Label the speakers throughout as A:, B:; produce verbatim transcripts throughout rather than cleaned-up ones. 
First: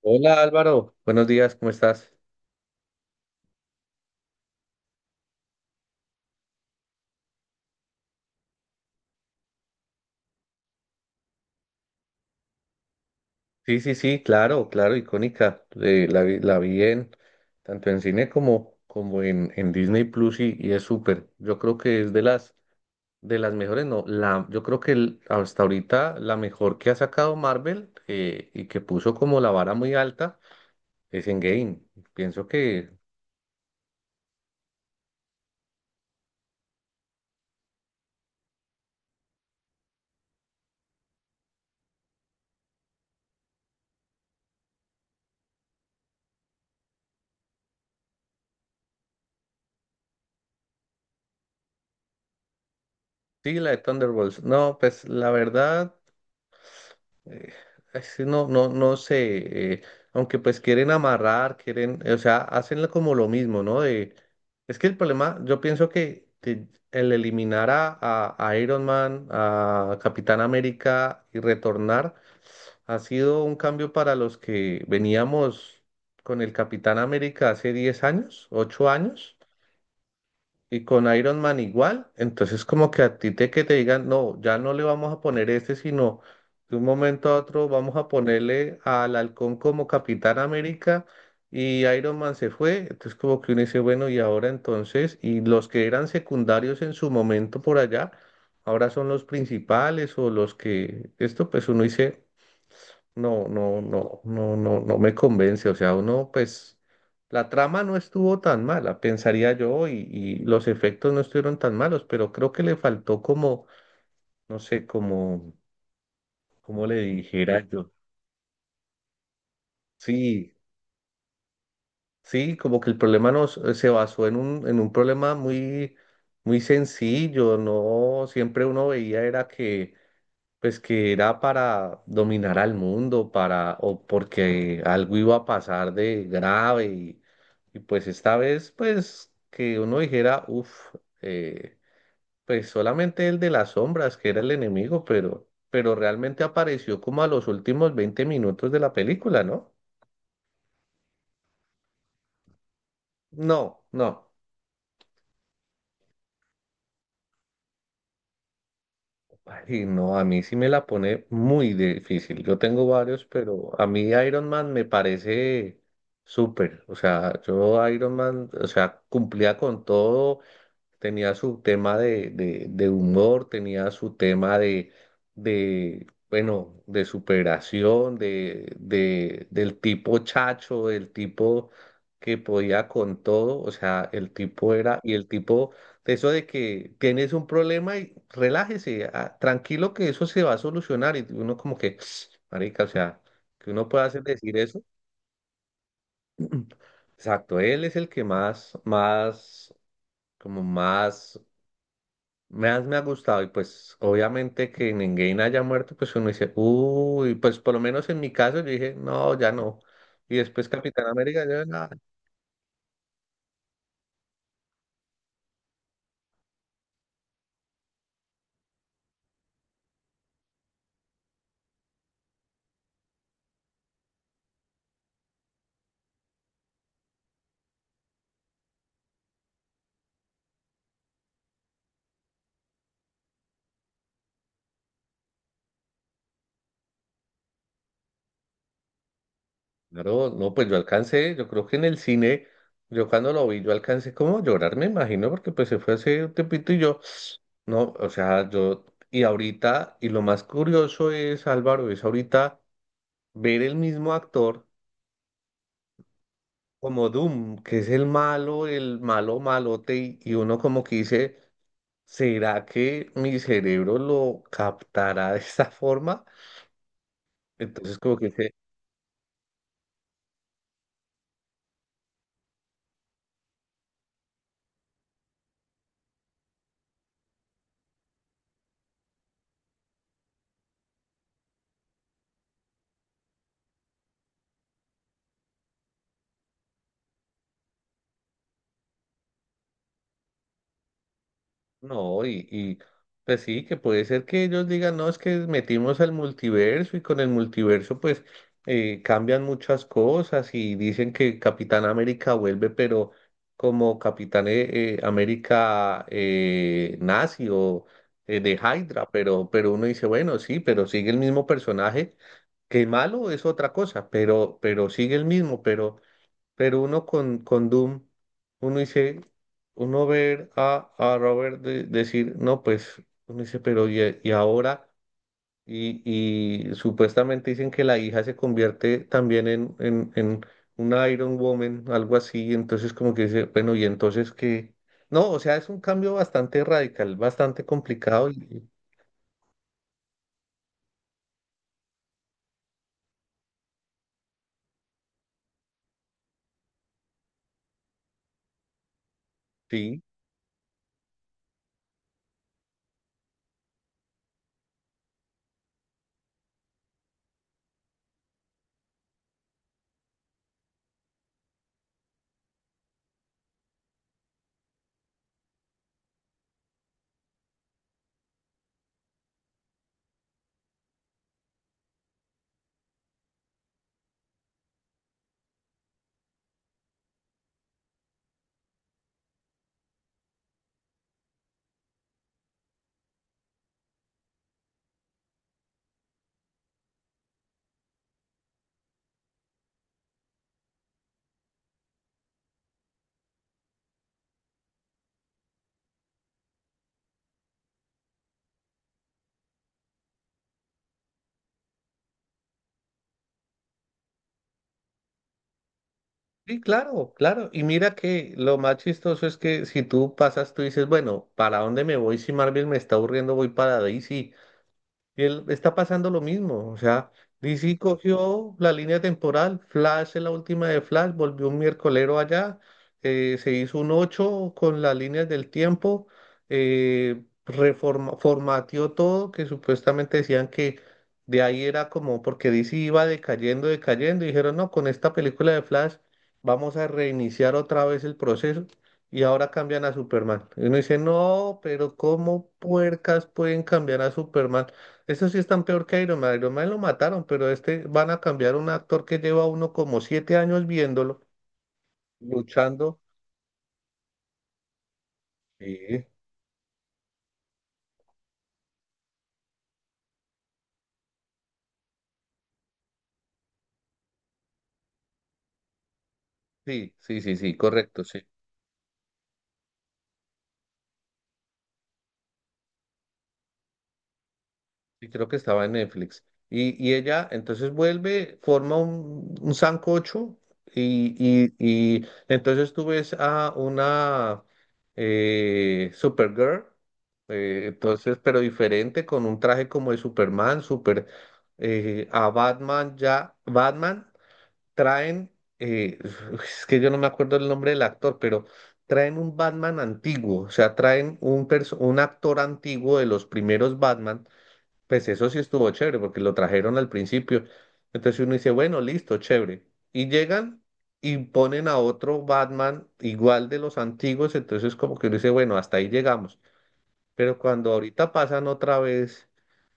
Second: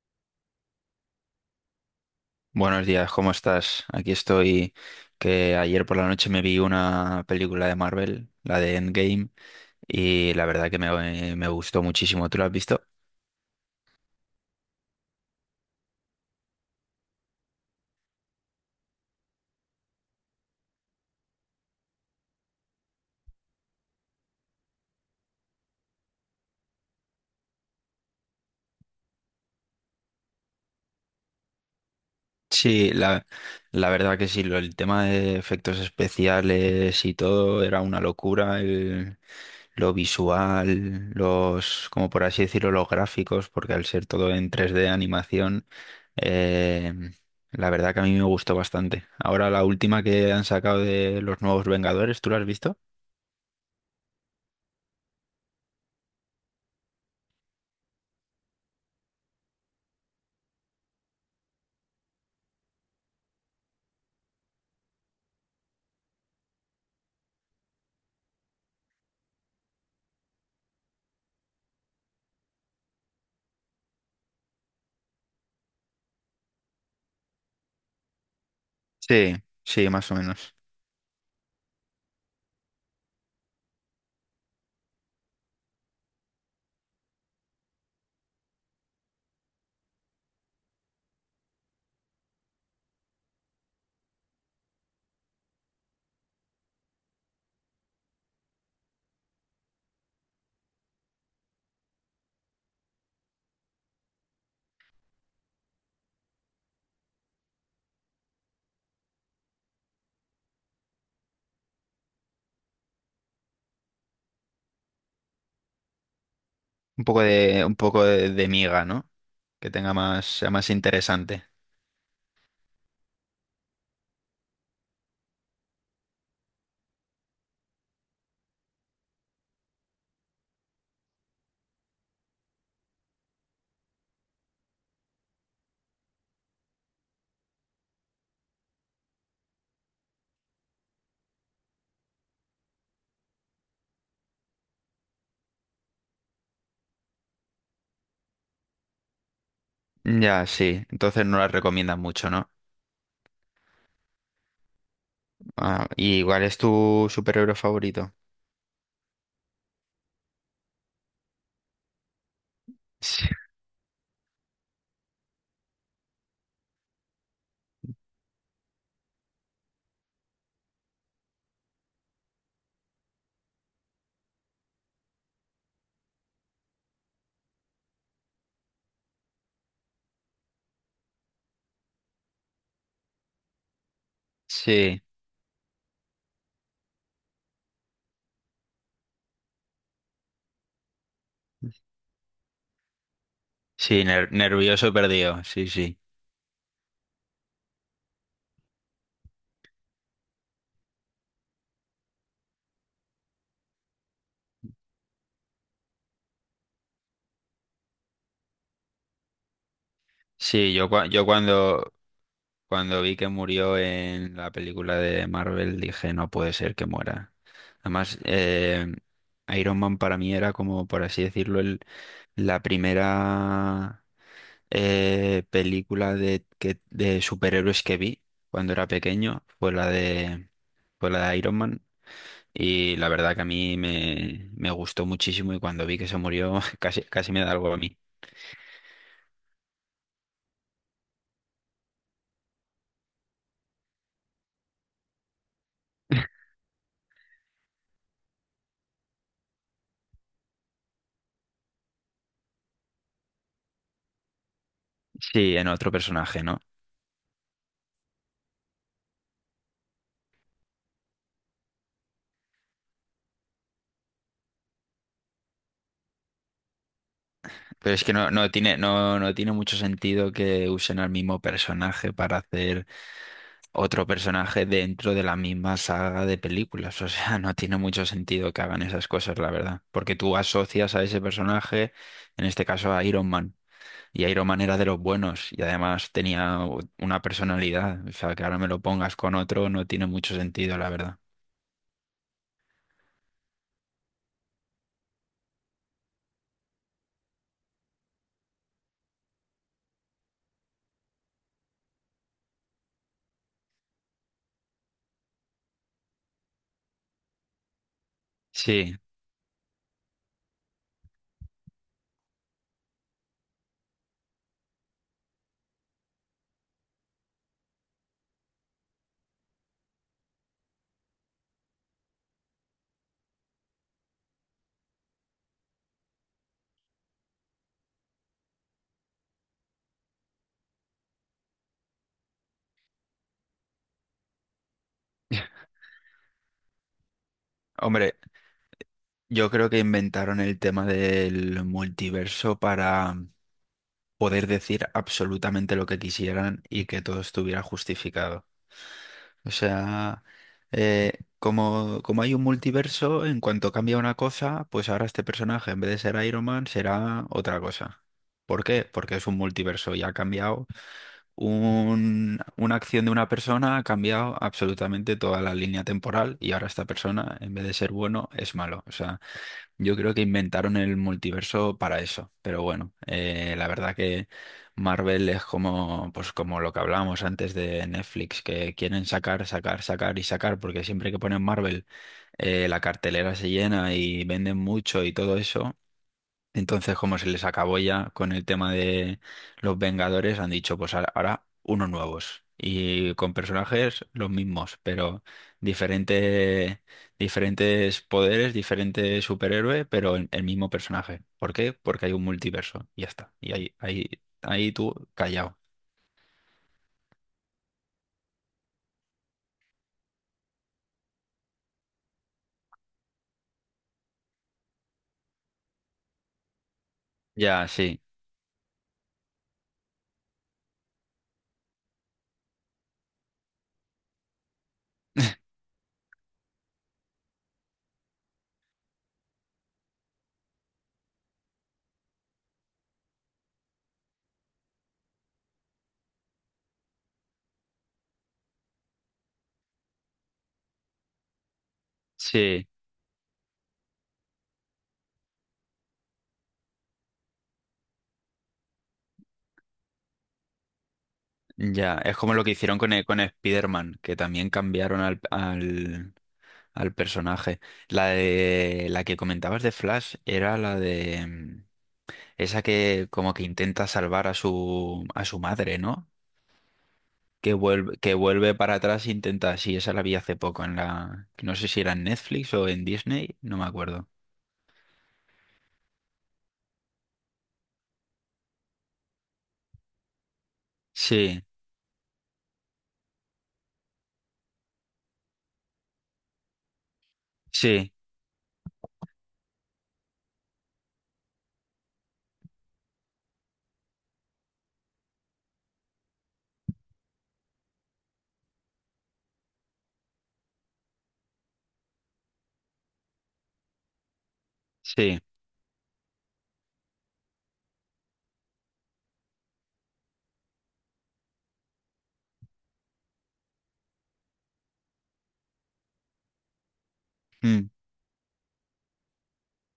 A: Hola Álvaro, buenos días, ¿cómo estás?
B: Buenos días, ¿cómo estás? Aquí estoy, que ayer por la noche me vi una película de Marvel, la de Endgame, y la verdad que me, me gustó muchísimo. ¿Tú la has visto?
A: Sí, sí, sí, claro, claro, icónica. Eh, la vi, la vi en tanto en cine como, como en, en Disney Plus y, y es súper. Yo creo que es de las de las mejores, no, la, yo creo que el- hasta ahorita la mejor que ha sacado Marvel eh, y que puso como la vara muy alta es Endgame. Pienso que
B: Sí, la, la verdad que sí, lo- el tema de efectos especiales y todo era una locura, el- lo visual, los, como por así decirlo, los gráficos, porque al ser todo en tres d animación, eh, la verdad que a mí me gustó bastante. Ahora la última que han sacado de los nuevos Vengadores, ¿tú la has visto?
A: sí, la de Thunderbolts. No, pues la verdad. eh, es que no, no, no sé, eh, aunque pues quieren amarrar, quieren, o sea, hacen lo- como lo mismo, ¿no? De, es que el problema, yo pienso que, que el eliminar a, a- a Iron Man, a Capitán América y retornar ha sido un cambio para los que veníamos con el Capitán América hace diez años, ocho
B: Sí,
A: años.
B: sí, más o menos.
A: Y con Iron Man igual, entonces como que a ti te que te digan, no, ya no le vamos a poner este, sino de un momento a otro vamos a ponerle al Halcón como Capitán América y Iron Man se fue, entonces como que uno dice, bueno, y ahora entonces, y los que eran secundarios en su momento por allá, ahora son los principales o los que, esto pues uno dice, no, no, no, no, no, no me convence. O sea, uno, pues, la trama no estuvo tan mala, pensaría yo, y, y los efectos no estuvieron tan malos, pero creo que le faltó como, no sé, como, como le
B: Un poco de,
A: dijera
B: un
A: yo.
B: poco de, de miga, ¿no? Que tenga más, sea
A: Sí,
B: más interesante.
A: sí, como que el problema no se basó en un, en un problema muy, muy sencillo, ¿no? Siempre uno veía era que pues que era para dominar al mundo, para, o porque algo iba a pasar de grave y, y pues esta vez, pues que uno dijera, uff, pues solamente el de las sombras que era el enemigo, pero, pero realmente apareció como a los últimos veinte minutos de la película, ¿no?
B: Ya, sí. Entonces no la recomiendas mucho, ¿no?
A: No, no.
B: Ah, ¿y cuál es tu superhéroe favorito?
A: Ay, no, a mí sí me la pone muy difícil. Yo tengo varios,
B: Sí,
A: pero a mí Iron Man me parece súper. O sea, yo Iron Man, o sea, cumplía con todo, tenía su tema de, de, de humor, tenía su tema de, de bueno, de superación, de, de, del tipo chacho, del tipo que podía con todo, o sea, el tipo era,
B: sí,
A: y el tipo, de eso de que tienes un problema y relájese, ah, tranquilo que eso se va a solucionar, y uno como que, marica, o sea, que uno pueda
B: sí,
A: hacer
B: ner-
A: decir eso.
B: nervioso perdido, sí, sí.
A: Exacto, él es el que más, más, como más me ha, me ha gustado y pues obviamente que Endgame haya muerto, pues uno dice, uy, pues por lo menos en mi caso yo dije, no, ya no. Y después
B: Sí, yo,
A: Capitán
B: cua- yo
A: América, yo, nada.
B: cuando, cuando vi que murió en la película de Marvel dije, no puede ser que muera. Además, eh, Iron Man para mí era como, por así decirlo, el, la primera eh, película de, que, de superhéroes que vi cuando era pequeño, fue la de, fue la de Iron Man. Y la verdad que a mí me, me gustó muchísimo y cuando vi que se murió casi, casi me da algo a mí.
A: Claro, no, pues yo alcancé, yo creo que en el cine, yo cuando lo vi, yo alcancé como a llorar, me imagino, porque pues se fue hace un tiempito y yo, no, o sea, yo, y ahorita, y lo más curioso es, Álvaro, es ahorita ver el mismo actor
B: Sí, en otro personaje, ¿no?
A: como Doom, que es el malo, el malo malote, y, y uno como que dice, ¿será que mi cerebro lo captará de esa forma?
B: Pero
A: Entonces,
B: es que
A: como que
B: no, no
A: dice,
B: tiene, no, no tiene mucho sentido que usen al mismo personaje para hacer otro personaje dentro de la misma saga de películas. O sea, no tiene mucho sentido que hagan esas cosas, la verdad. Porque tú asocias a ese personaje, en este caso a Iron Man. Y Iron Man era de los buenos y además tenía una personalidad. O sea, que ahora me lo pongas con otro no tiene mucho sentido, la verdad.
A: no, y, y pues sí, que puede ser que ellos digan, no, es que metimos al multiverso y con el multiverso pues eh, cambian muchas cosas y dicen que Capitán América vuelve, pero como Capitán eh, eh, América eh, nazi o eh, de
B: Sí.
A: Hydra, pero, pero uno dice, bueno, sí, pero sigue el mismo personaje, que malo es otra cosa, pero, pero sigue el mismo, pero... Pero uno con, con Doom, uno dice, uno ver a, a Robert de- decir, no, pues, uno dice, pero y, y ahora, y, y supuestamente dicen que la hija se convierte también en, en, en una Iron Woman, algo así, entonces como que dice, bueno, y entonces que, no, o sea, es un cambio bastante radical, bastante
B: Hombre,
A: complicado, y, y-
B: yo creo que inventaron el tema del multiverso para poder decir absolutamente lo que quisieran y que todo estuviera justificado. O
A: Sí.
B: sea, eh, como, como hay un multiverso, en cuanto cambia una cosa, pues ahora este personaje, en vez de ser Iron Man, será otra cosa. ¿Por qué? Porque es un multiverso y ha cambiado un- una acción de una persona ha cambiado absolutamente toda la línea temporal y ahora esta persona, en vez de ser bueno, es malo. O sea, yo creo que inventaron el multiverso para eso. Pero bueno, eh, la verdad que Marvel es como, pues como lo que hablábamos antes de Netflix, que quieren sacar, sacar, sacar y sacar, porque siempre que ponen Marvel, eh, la cartelera se llena y venden mucho y todo eso. Entonces, como se les acabó ya con el tema de los Vengadores, han dicho, pues ahora ahora unos nuevos. Y con personajes los mismos, pero diferente, diferentes poderes, diferentes superhéroes, pero el, el mismo personaje. ¿Por qué? Porque hay un multiverso. Y ya está. Y ahí, ahí, ahí tú callado.
A: Sí, claro, claro. Y mira que lo más chistoso es que si tú pasas, tú dices, bueno, ¿para dónde me voy si Marvel me está aburriendo? Voy para D C. Y él está pasando lo mismo. O sea,
B: Ya,
A: D C
B: sí.
A: cogió la línea temporal. Flash es la última de Flash. Volvió un miércolero allá. Eh, se hizo un ocho con las líneas del tiempo. Eh, reforma, formateó todo, que supuestamente decían que de ahí era como porque D C iba decayendo, decayendo. Y dijeron, no, con esta película de Flash vamos a reiniciar otra vez el proceso. Y ahora cambian a Superman. Y uno dice, no, pero ¿cómo
B: Sí,
A: puercas pueden cambiar a Superman? Eso sí están peor que Iron Man. Iron Man lo mataron, pero este van a cambiar un actor que lleva uno como siete años viéndolo,
B: ya. Es como lo que hicieron con,
A: luchando.
B: e- con Spider-Man, que también cambiaron al,
A: Sí,
B: al- al personaje. La de la que comentabas de Flash era la de mm, esa que como que intenta salvar a su a su madre, ¿no?
A: sí, sí, sí,
B: Que
A: sí,
B: vuelve,
A: correcto,
B: que
A: sí.
B: vuelve para atrás e intenta, sí, esa la vi hace poco en la, no sé si era en Netflix o en Disney, no me acuerdo.
A: Sí, creo que estaba en Netflix. Y, y ella entonces vuelve, forma un, un sancocho y,
B: Sí,
A: y, y entonces tú ves a una eh, Supergirl, eh,
B: sí,
A: entonces, pero diferente, con un traje como de Superman, super, eh, a Batman ya, Batman. Traen, eh, es que yo no me acuerdo el nombre del actor, pero traen un Batman antiguo, o sea, traen un, perso- un actor antiguo de los primeros Batman, pues
B: sí,
A: eso sí estuvo chévere porque lo trajeron al principio. Entonces uno dice, bueno, listo, chévere. Y llegan y ponen a otro Batman igual de los antiguos, entonces como que uno dice, bueno, hasta ahí llegamos. Pero
B: mm,
A: cuando ahorita pasan otra vez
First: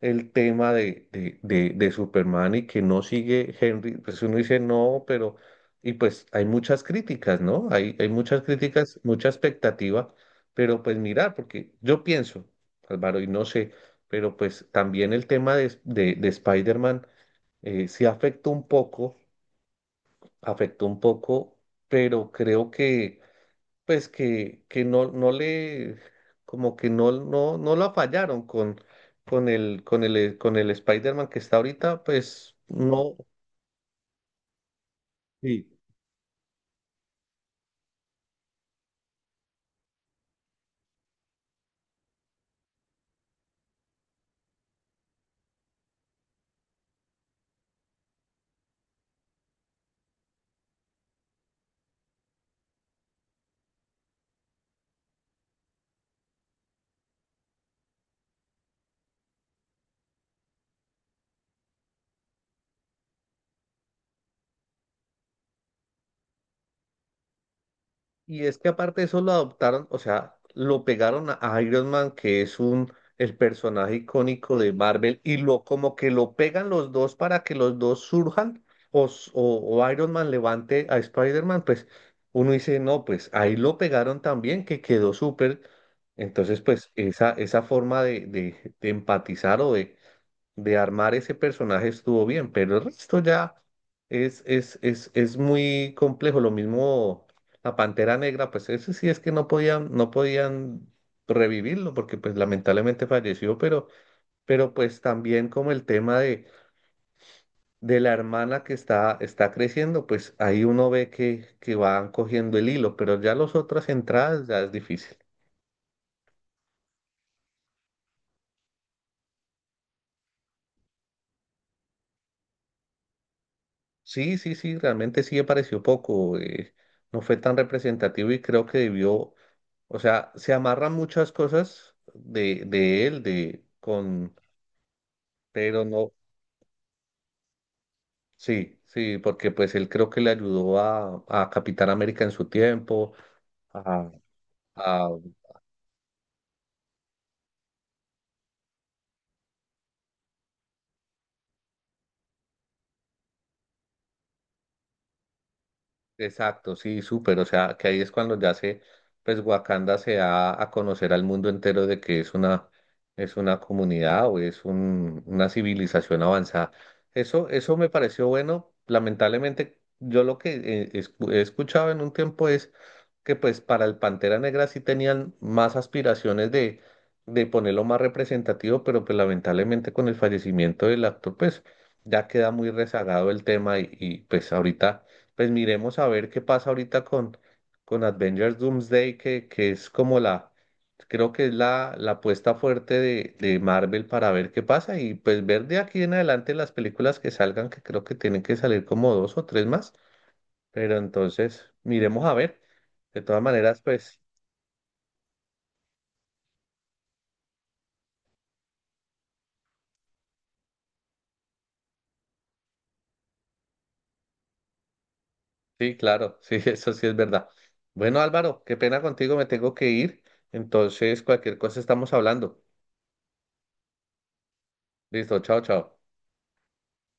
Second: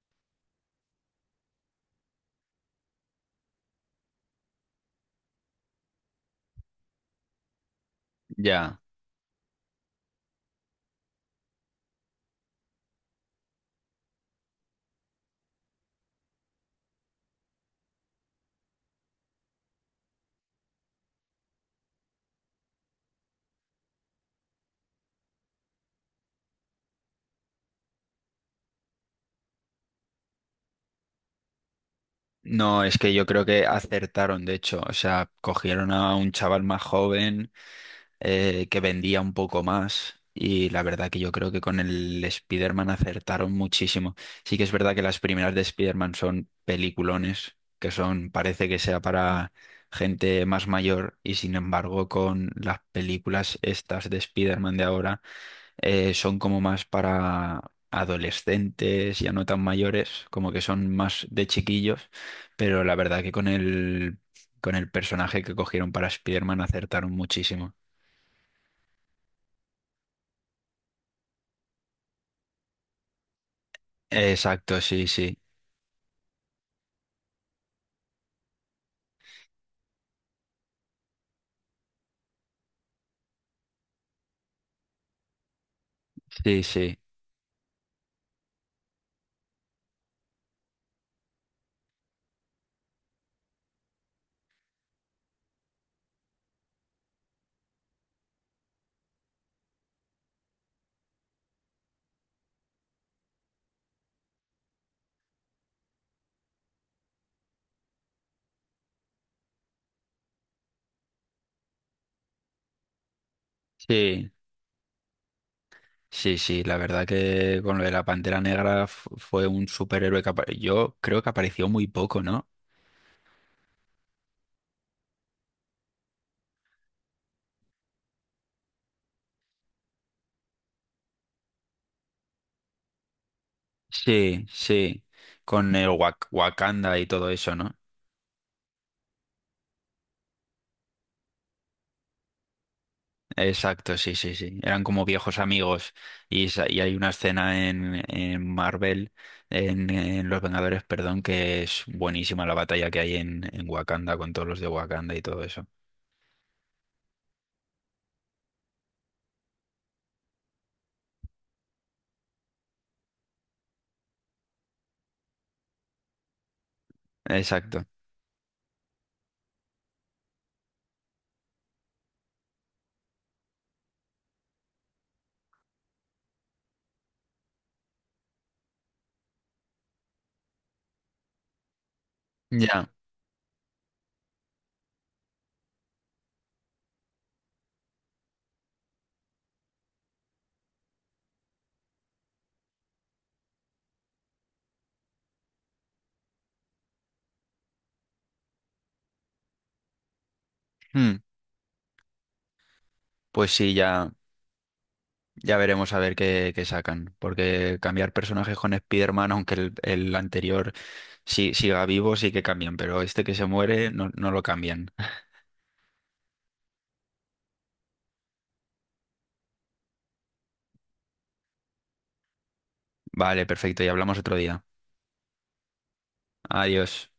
A: el tema de, de, de, de Superman y que no sigue Henry, pues uno dice no, pero, y pues hay muchas críticas, ¿no? Hay, hay muchas
B: ya.
A: críticas, mucha expectativa, pero pues mirar, porque yo pienso, Álvaro, y no sé, pero pues también el tema de, de, de Spider-Man eh, sí afectó un poco, afectó un poco, pero creo que pues que, que no, no le, como que no, no, no la fallaron con, con el, con el, con el Spider-Man que está ahorita, pues
B: No, es que
A: no,
B: yo creo que acertaron, de hecho, o sea,
A: sí.
B: cogieron a un chaval más joven eh, que vendía un poco más. Y la verdad que yo creo que con el Spider-Man acertaron muchísimo. Sí que es verdad que las primeras de Spider-Man son peliculones, que son, parece que sea para gente más mayor, y sin embargo, con las películas estas de Spider-Man de ahora, eh, son como más para adolescentes, ya no tan mayores, como que son más de chiquillos, pero la verdad que con el con el personaje que cogieron para Spider-Man acertaron muchísimo.
A: Y es que aparte de eso lo adoptaron, o sea, lo pegaron a a Iron Man, que es un el personaje icónico de
B: Exacto, sí,
A: Marvel, y
B: sí,
A: lo como que lo pegan los dos para que los dos surjan, o, s- o, o Iron Man levante a Spider-Man, pues uno dice, no, pues ahí lo pegaron también, que quedó súper. Entonces,
B: sí,
A: pues
B: sí,
A: esa, esa forma de, de, de empatizar o de, de armar ese personaje estuvo bien, pero el resto ya es, es, es, es muy complejo. Lo mismo la Pantera Negra, pues ese sí es que no podían, no podían revivirlo porque pues lamentablemente falleció, pero, pero pues también como el tema de, de la hermana que está, está creciendo, pues ahí uno ve que, que van cogiendo el hilo, pero ya las otras
B: sí,
A: entradas ya es difícil.
B: sí, sí, la verdad que con lo de la Pantera Negra fu- fue un superhéroe que apa- yo creo que apareció muy poco, ¿no?
A: Sí, sí, sí, realmente sí me pareció poco, eh, no fue tan representativo y creo que debió. O sea, se amarran muchas cosas de, de él, de con,
B: Sí, sí, con
A: pero
B: el
A: no,
B: Wak- Wakanda y todo eso, ¿no?
A: sí, sí, porque pues él creo que le ayudó a, a Capitán América en su tiempo,
B: Exacto,
A: a,
B: sí, sí, sí, eran como
A: a
B: viejos amigos y, sa- y hay una escena en, en Marvel, en, en Los Vengadores, perdón, que es buenísima la batalla que hay en, en Wakanda con todos los de Wakanda y todo eso.
A: Exacto, sí, súper. O sea, que ahí es cuando ya se, pues Wakanda se da a conocer al mundo entero de que es una, es una comunidad o es un, una civilización avanzada. Eso, eso
B: Exacto,
A: me pareció bueno. Lamentablemente, yo lo que eh, escu- he escuchado en un tiempo es que pues para el Pantera Negra sí tenían más aspiraciones de, de ponerlo más representativo, pero pues lamentablemente con el fallecimiento del actor, pues ya queda muy
B: ya.
A: rezagado el tema y, y pues ahorita pues miremos a ver qué pasa ahorita con, con Avengers Doomsday, que, que es como la, creo que es la, la apuesta fuerte de, de Marvel para ver qué pasa y pues ver de aquí en adelante las películas que salgan, que creo que tienen que salir como dos o tres más, pero
B: Mm.
A: entonces miremos a ver. De todas
B: Pues sí,
A: maneras,
B: ya.
A: pues
B: Ya veremos a ver qué, qué sacan, porque cambiar personajes con Spider-Man, aunque el, el anterior sí, siga vivo, sí que cambian, pero este que se muere no, no lo cambian.
A: sí, claro, sí, eso sí es verdad. Bueno, Álvaro, qué pena contigo, me tengo que ir, entonces cualquier cosa estamos hablando.
B: Vale, perfecto, y hablamos otro día.
A: Listo, chao, chao.
B: Adiós.